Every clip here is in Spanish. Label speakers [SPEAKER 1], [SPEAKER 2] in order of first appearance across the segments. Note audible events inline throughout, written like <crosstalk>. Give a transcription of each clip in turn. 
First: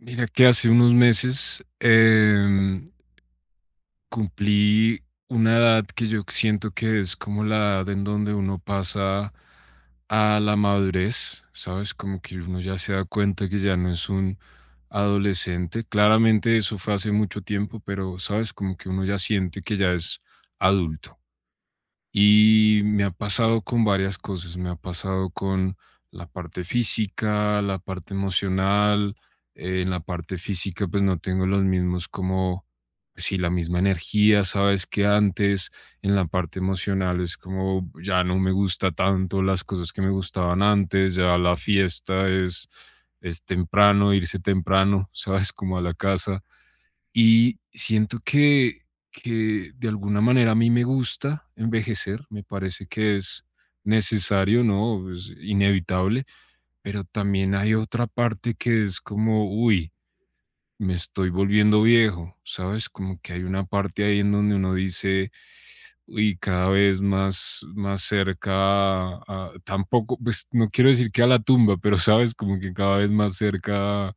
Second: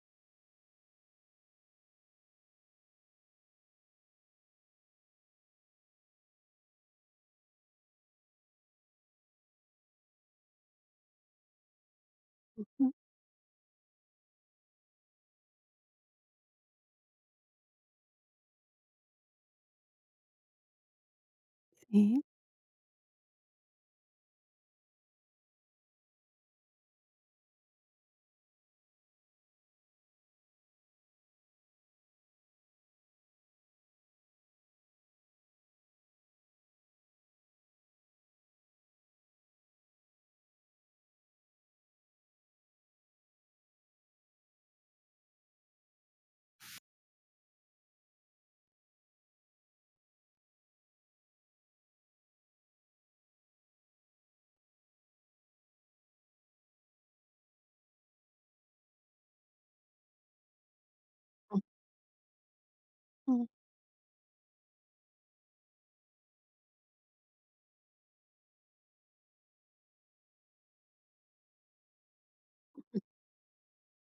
[SPEAKER 1] Mira que hace unos meses cumplí una edad que yo siento que es como la edad en donde uno pasa a la madurez, ¿sabes? Como que uno ya se
[SPEAKER 2] Ujú.
[SPEAKER 1] da cuenta que ya no es un adolescente. Claramente eso fue hace mucho tiempo, pero, ¿sabes? Como que uno ya siente que ya es adulto.
[SPEAKER 2] Sí.
[SPEAKER 1] Y me ha pasado con varias cosas, me ha pasado con la parte física, la parte emocional, en la parte física pues no tengo los mismos como, pues, sí, la misma energía, sabes, que antes, en la parte emocional es como ya no me gusta tanto las cosas que me gustaban antes, ya la fiesta es temprano, irse temprano, <laughs> sabes, como a la casa y siento que de alguna manera a mí me gusta envejecer, me parece que es necesario, ¿no? Es inevitable, pero también hay otra parte que es como, uy, me estoy volviendo viejo, ¿sabes? Como que hay
[SPEAKER 2] Ujú.
[SPEAKER 1] una parte ahí en donde uno dice, y cada vez más, más cerca tampoco, pues no quiero decir que a la tumba, pero sabes, como que cada vez más cerca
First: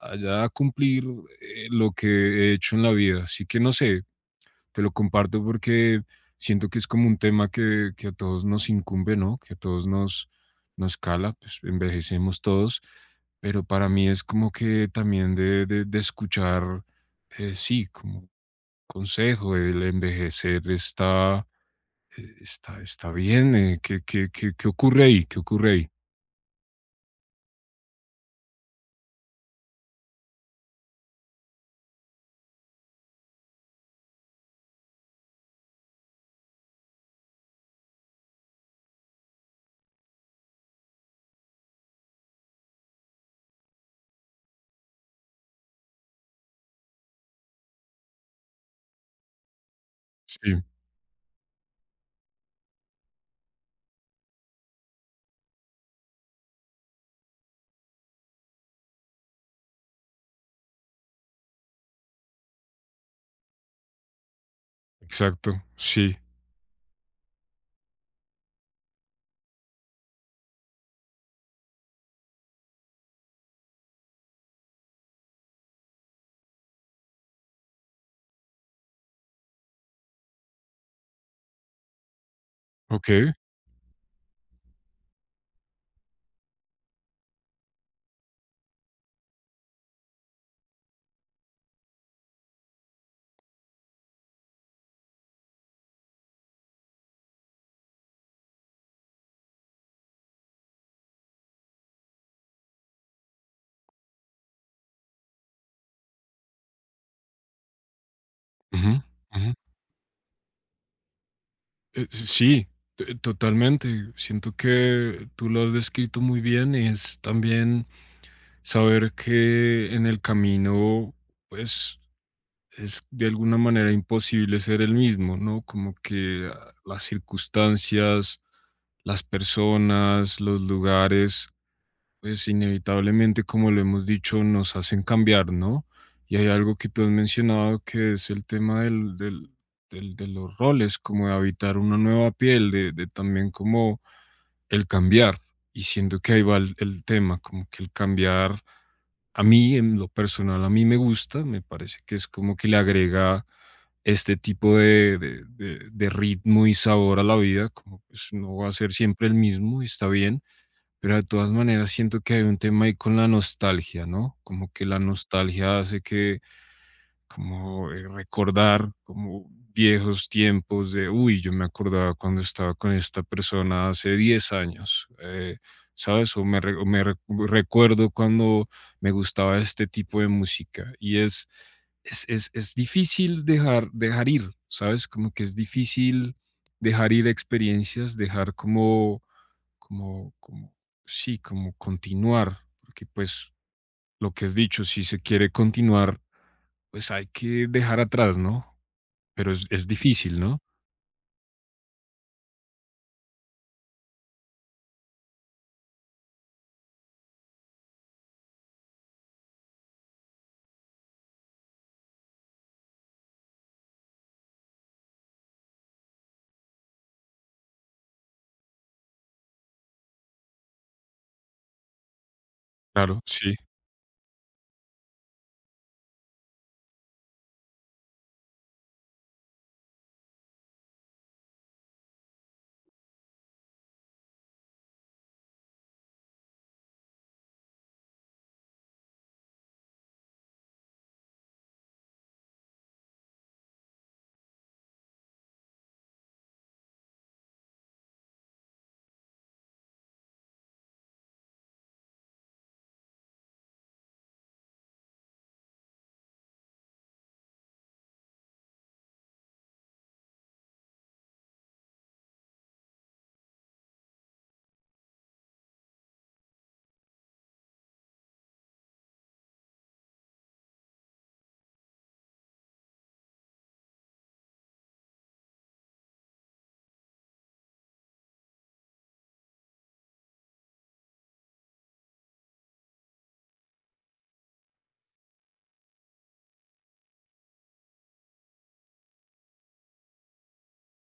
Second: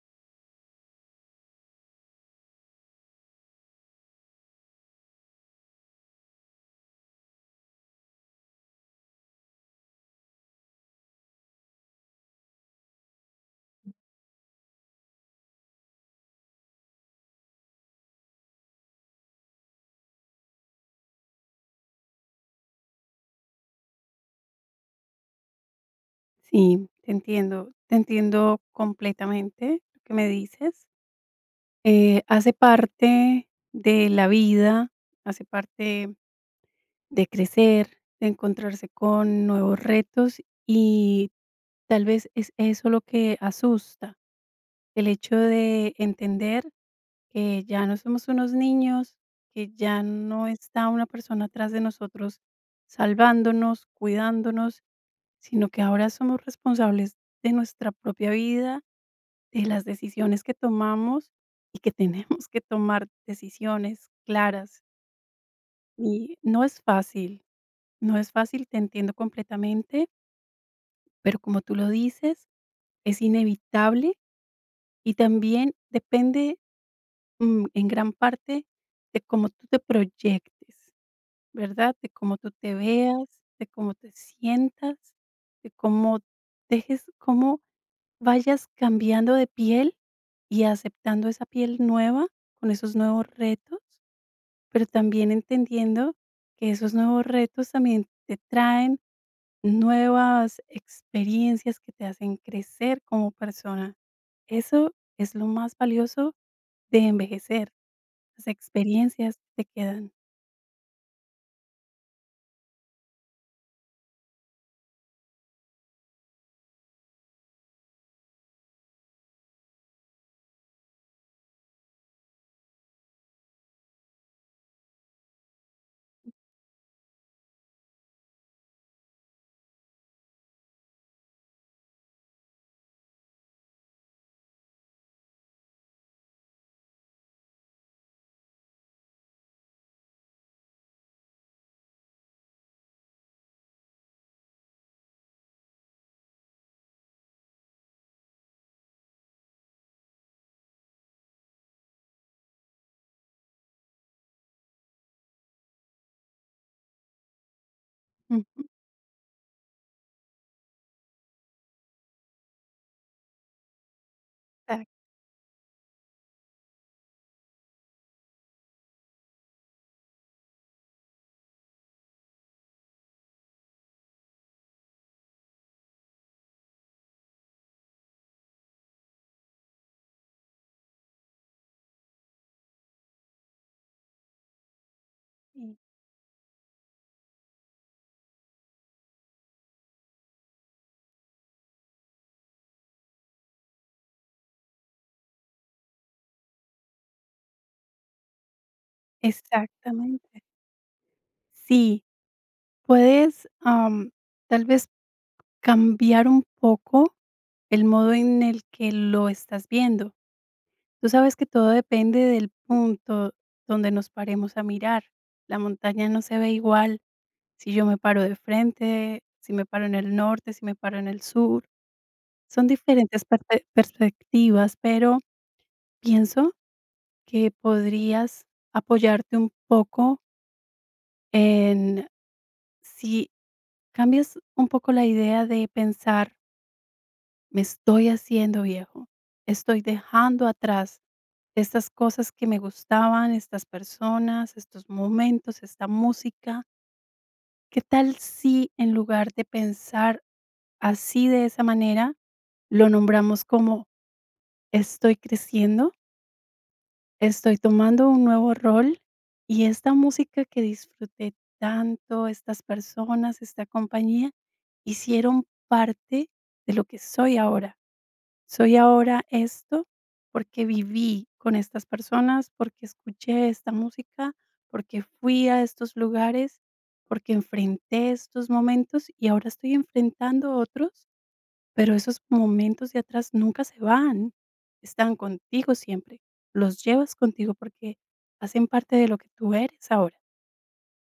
[SPEAKER 1] a ya cumplir lo que he hecho en la vida. Así que no sé, te lo comparto porque siento que es como un tema que a todos nos incumbe, ¿no? Que a todos nos, nos cala, pues envejecemos todos, pero para mí es como que también de escuchar, sí, como consejo, el envejecer está está bien, ¿qué ocurre ahí? ¿Qué ocurre ahí?
[SPEAKER 2] Sí, te entiendo completamente lo que me dices. Hace parte de la vida, hace parte de crecer, de encontrarse con nuevos retos y tal vez es eso lo que asusta, el hecho de entender que ya no somos unos niños, que ya no
[SPEAKER 1] Sí,
[SPEAKER 2] está una persona atrás de nosotros salvándonos, cuidándonos sino que ahora somos responsables de nuestra propia vida, de las decisiones que tomamos y que <laughs> tenemos que tomar decisiones claras.
[SPEAKER 1] exacto, sí,
[SPEAKER 2] Y no es fácil, no es fácil, te entiendo completamente, pero como tú lo dices, es inevitable y también depende, en gran parte de cómo tú te proyectes, ¿verdad? De cómo tú te veas,
[SPEAKER 1] okey,
[SPEAKER 2] de cómo te sientas, de cómo dejes, cómo vayas cambiando de piel y aceptando esa piel nueva con esos nuevos retos, pero también entendiendo que esos nuevos retos también te traen nuevas experiencias que te hacen crecer como persona. Eso es lo más valioso de envejecer, las
[SPEAKER 1] ujú,
[SPEAKER 2] experiencias
[SPEAKER 1] ujú.
[SPEAKER 2] que te quedan.
[SPEAKER 1] Sí, totalmente. Siento que tú lo has descrito muy bien, y es también saber que en el camino, pues, es de alguna manera imposible ser el mismo, ¿no? Como que, ah, las circunstancias, las personas, los lugares pues inevitablemente, como lo hemos dicho, nos hacen cambiar, ¿no? Y hay algo que tú has mencionado que es el tema del de los roles, como de habitar una nueva piel, de también como el cambiar. Y siento que ahí va el tema, como que el cambiar a mí, en lo personal, a mí me gusta, me parece que es como que le agrega este tipo de ritmo y sabor a la vida, como pues no
[SPEAKER 2] Ujú.
[SPEAKER 1] va a ser siempre el mismo, y está bien pero de todas maneras siento que hay un tema ahí con la nostalgia, ¿no? Como que
[SPEAKER 2] Exacto,
[SPEAKER 1] la nostalgia hace que, como recordar como viejos tiempos de, uy, yo me acordaba cuando estaba con esta persona hace 10 años, ¿sabes? O me recuerdo cuando me gustaba este tipo de música. Y es difícil dejar, dejar ir, ¿sabes? Como que es
[SPEAKER 2] sí.
[SPEAKER 1] difícil dejar ir experiencias, dejar como sí, como continuar, porque pues lo que has dicho, si se quiere continuar, pues hay que dejar atrás, ¿no? Pero es difícil,
[SPEAKER 2] Exactamente.
[SPEAKER 1] ¿no?
[SPEAKER 2] Sí, puedes, tal vez cambiar un poco el modo en el que lo estás viendo. Tú sabes que todo depende del punto donde nos paremos a mirar. La montaña no se ve igual si yo me paro de frente, si me paro en el norte, si me paro en el sur. Son
[SPEAKER 1] Claro,
[SPEAKER 2] diferentes
[SPEAKER 1] sí,
[SPEAKER 2] perspectivas, pero pienso que podrías apoyarte un poco en, si cambias un poco la idea de pensar, me estoy haciendo viejo, estoy dejando atrás estas cosas que me gustaban, estas personas, estos momentos, esta música. ¿Qué tal si en lugar de pensar así de esa manera, lo nombramos como estoy creciendo, estoy tomando un nuevo rol y esta música que disfruté tanto, estas personas, esta compañía, hicieron parte de lo que soy ahora? Soy ahora esto porque viví con estas personas, porque escuché esta música, porque fui a estos lugares, porque enfrenté estos momentos y ahora estoy enfrentando otros, pero esos momentos de atrás nunca se van. Están contigo siempre. Los llevas contigo porque hacen parte de lo que tú eres ahora.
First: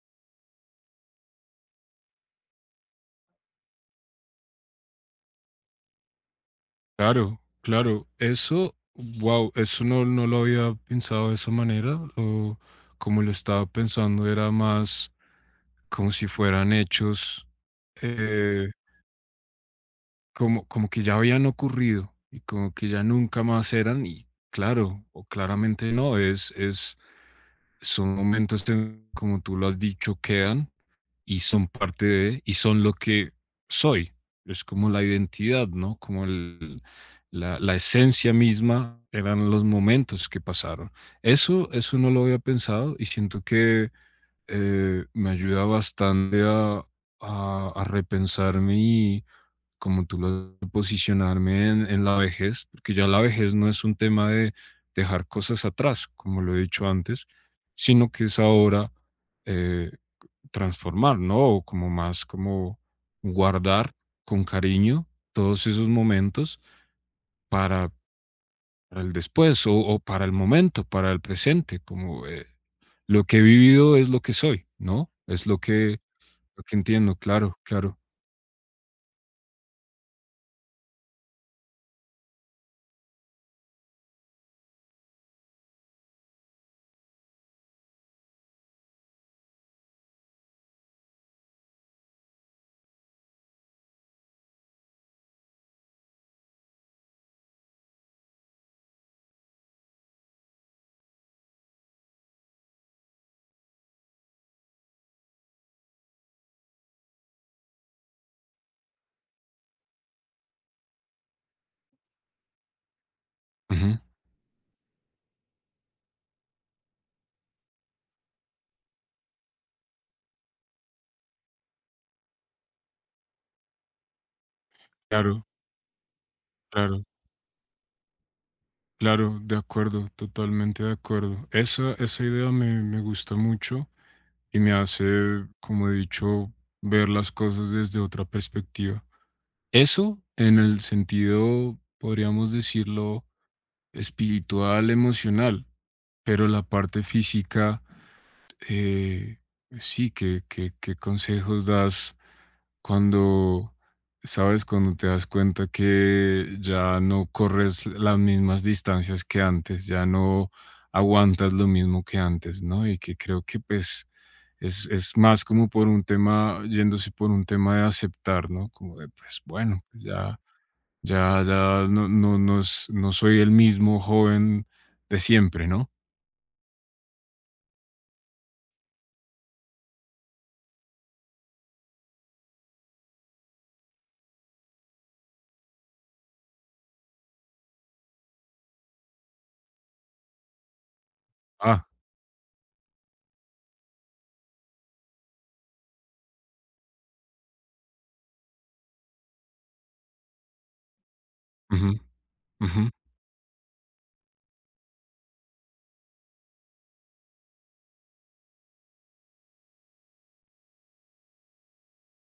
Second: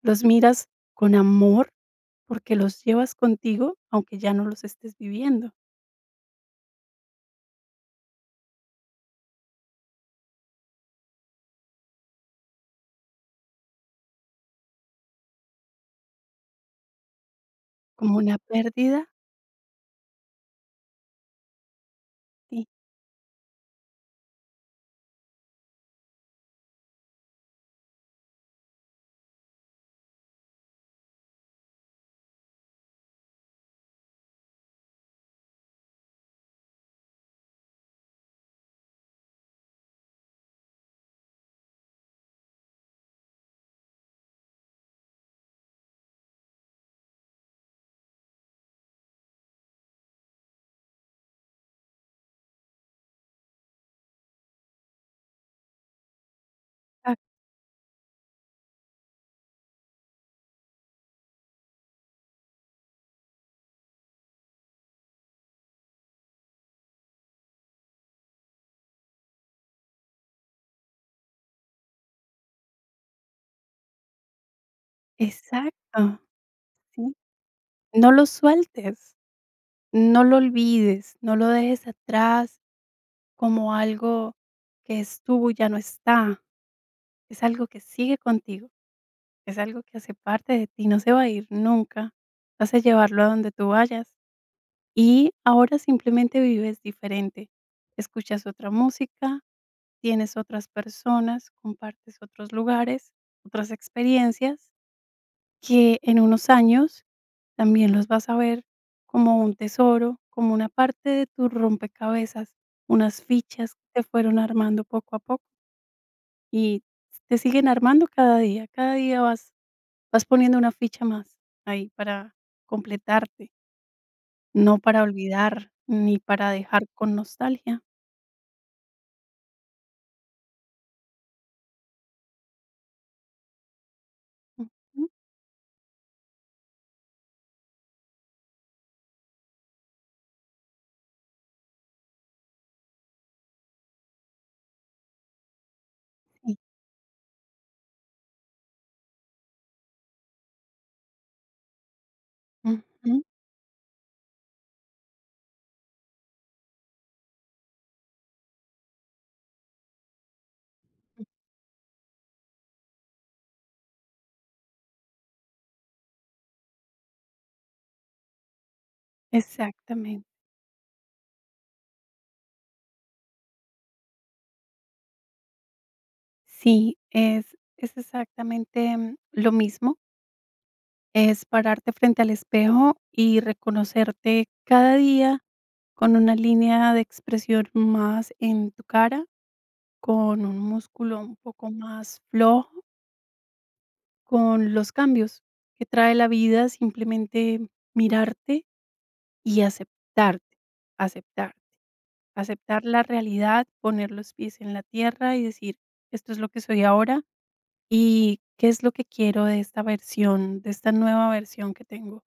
[SPEAKER 2] Los miras con amor porque los llevas contigo, aunque ya no los estés viviendo,
[SPEAKER 1] claro, claro. Eso, wow, eso no, no lo había pensado de esa manera. O como lo estaba pensando, era más como si fueran hechos.
[SPEAKER 2] como una
[SPEAKER 1] eh,
[SPEAKER 2] pérdida.
[SPEAKER 1] Como que ya habían ocurrido y
[SPEAKER 2] Sí.
[SPEAKER 1] como que ya nunca más eran y claro, o claramente no, es son momentos que, como tú lo has dicho, quedan y son parte de y son lo que soy. Es como la identidad, ¿no? Como el la esencia misma eran los momentos que pasaron. Eso no lo había pensado y siento que me ayuda bastante a, a repensarme y, como tú lo posicionarme en la vejez, porque ya la vejez no es un tema de dejar cosas atrás, como lo he dicho antes, sino que es ahora eh, transformar, ¿no? O como más como guardar con cariño todos esos momentos para, para el después o para el momento, para el presente, como lo que he vivido es lo que soy, ¿no? Es
[SPEAKER 2] Exacto,
[SPEAKER 1] lo que entiendo,
[SPEAKER 2] sí.
[SPEAKER 1] claro, claro.
[SPEAKER 2] No lo sueltes, no lo olvides, no lo dejes atrás como algo que es tuyo, ya no está, es algo que sigue contigo, es algo que hace parte de ti, no se va a ir nunca, vas a llevarlo a donde tú vayas y ahora simplemente vives diferente, escuchas otra música, tienes otras personas, compartes otros lugares, otras experiencias que en unos años también los vas a ver como un tesoro, como una parte de tu rompecabezas, unas fichas que
[SPEAKER 1] Ujú.
[SPEAKER 2] te fueron armando poco a poco y te siguen armando cada día. Cada día vas poniendo una ficha más ahí para completarte, no para
[SPEAKER 1] Claro,
[SPEAKER 2] olvidar ni para dejar
[SPEAKER 1] claro,
[SPEAKER 2] con nostalgia.
[SPEAKER 1] claro, de acuerdo, totalmente de acuerdo. Esa idea me, me gusta mucho y me
[SPEAKER 2] Ujú,
[SPEAKER 1] hace, como he dicho, ver las cosas desde otra perspectiva. Eso en el sentido, podríamos decirlo, espiritual, emocional, pero
[SPEAKER 2] sí,
[SPEAKER 1] la parte física eh, sí, ¿qué, qué, qué consejos das
[SPEAKER 2] ujú,
[SPEAKER 1] cuando, sabes, cuando te das cuenta que ya no corres las mismas distancias que antes, ya no aguantas lo mismo que antes, ¿no? Y que creo que pues es más como por un tema, yéndose por un tema de aceptar, ¿no? Como de, pues bueno, pues
[SPEAKER 2] exactamente.
[SPEAKER 1] ya, ya, ya no, no, no, no soy el mismo joven de siempre, ¿no?
[SPEAKER 2] Sí, es exactamente, lo mismo. Es pararte frente al espejo y reconocerte cada día con una línea de expresión más en tu cara, con un músculo un poco
[SPEAKER 1] Ah,
[SPEAKER 2] más flojo, con los cambios que trae la vida, simplemente mirarte y aceptarte, aceptarte,
[SPEAKER 1] ujú, ujú,
[SPEAKER 2] aceptar la realidad, poner los pies en la tierra y decir, esto es lo que soy ahora y qué es lo que quiero de esta versión, de esta nueva versión que tengo.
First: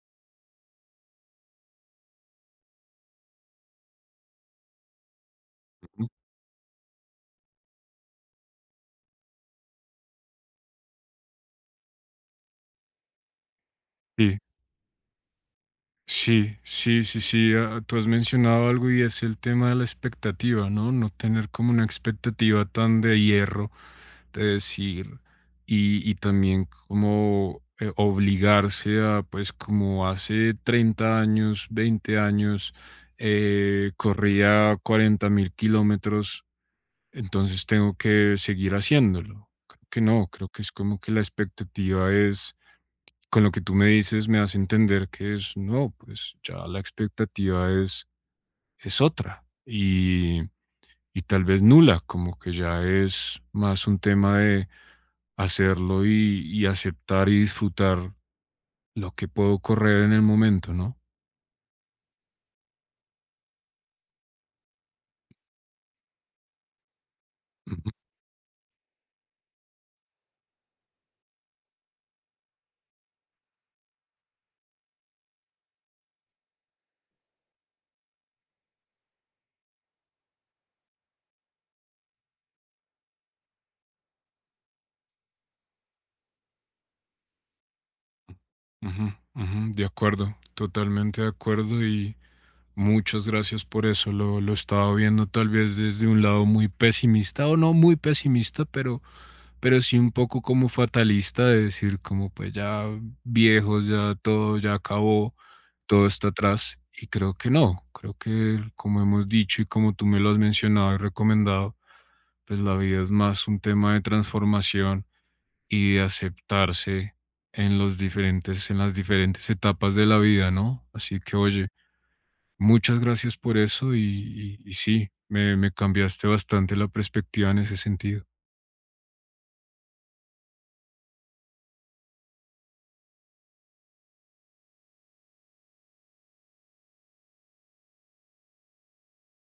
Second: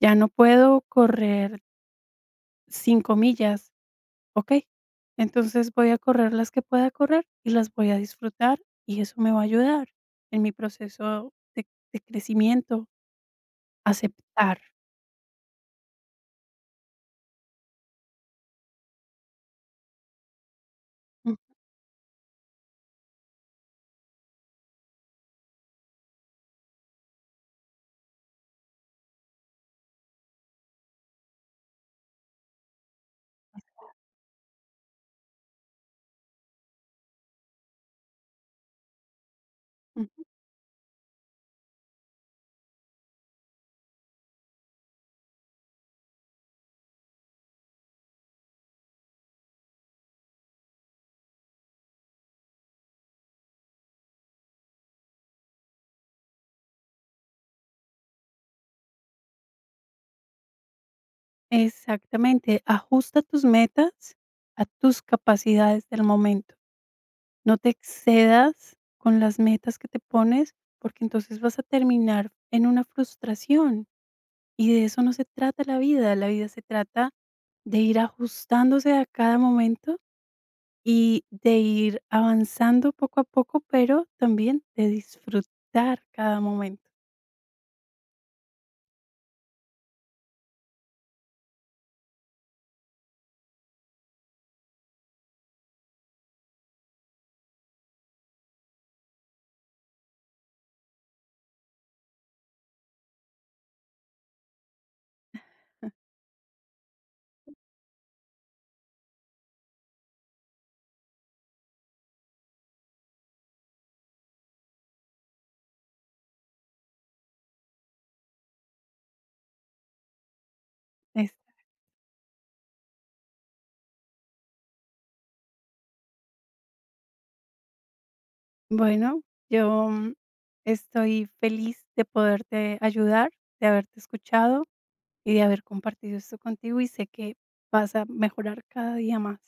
[SPEAKER 2] Ya no puedo correr 5 millas, ¿ok? Entonces voy a
[SPEAKER 1] ujú,
[SPEAKER 2] correr las que pueda correr y las voy a disfrutar y eso me va a ayudar en mi proceso de crecimiento,
[SPEAKER 1] sí.
[SPEAKER 2] aceptar.
[SPEAKER 1] Sí, sí, sí, sí. Tú has mencionado algo y es el tema de la expectativa, ¿no? No
[SPEAKER 2] Ujú,
[SPEAKER 1] tener como una expectativa tan de hierro, de decir, y también como obligarse a, pues como hace 30 años, 20 años, corría 40.000 kilómetros, entonces tengo que seguir haciéndolo. Creo que
[SPEAKER 2] ujú.
[SPEAKER 1] no, creo que es como que la expectativa es con lo que tú me dices me hace entender que es, no, pues ya la expectativa es otra y tal vez nula, como que ya es más un tema de hacerlo y aceptar y disfrutar lo que puedo correr en el momento, ¿no?
[SPEAKER 2] Exactamente, ajusta tus metas a tus capacidades del momento, no te
[SPEAKER 1] Ujú,
[SPEAKER 2] excedas con las metas que te pones, porque entonces vas a terminar en una frustración y de eso no se trata la vida se trata de ir ajustándose a cada momento y de ir avanzando poco a poco, pero también de disfrutar cada momento.
[SPEAKER 1] ujú, ujú, de acuerdo, totalmente de acuerdo y muchas gracias por eso. Lo estaba viendo tal vez desde un lado muy pesimista o no muy pesimista, pero sí un poco como fatalista de decir como pues ya viejos, ya todo ya acabó, todo está atrás y creo que
[SPEAKER 2] <laughs>
[SPEAKER 1] no, creo que como hemos dicho y como tú me lo has mencionado y recomendado, pues la vida es más un tema de transformación y de aceptarse en los diferentes en las diferentes etapas de la vida, ¿no? Así que
[SPEAKER 2] Es-
[SPEAKER 1] oye, muchas gracias por eso y, y sí, me cambiaste bastante la perspectiva en ese sentido.
[SPEAKER 2] Bueno, yo estoy feliz de poderte ayudar, de haberte escuchado y de haber compartido esto contigo y sé que vas a mejorar cada día más.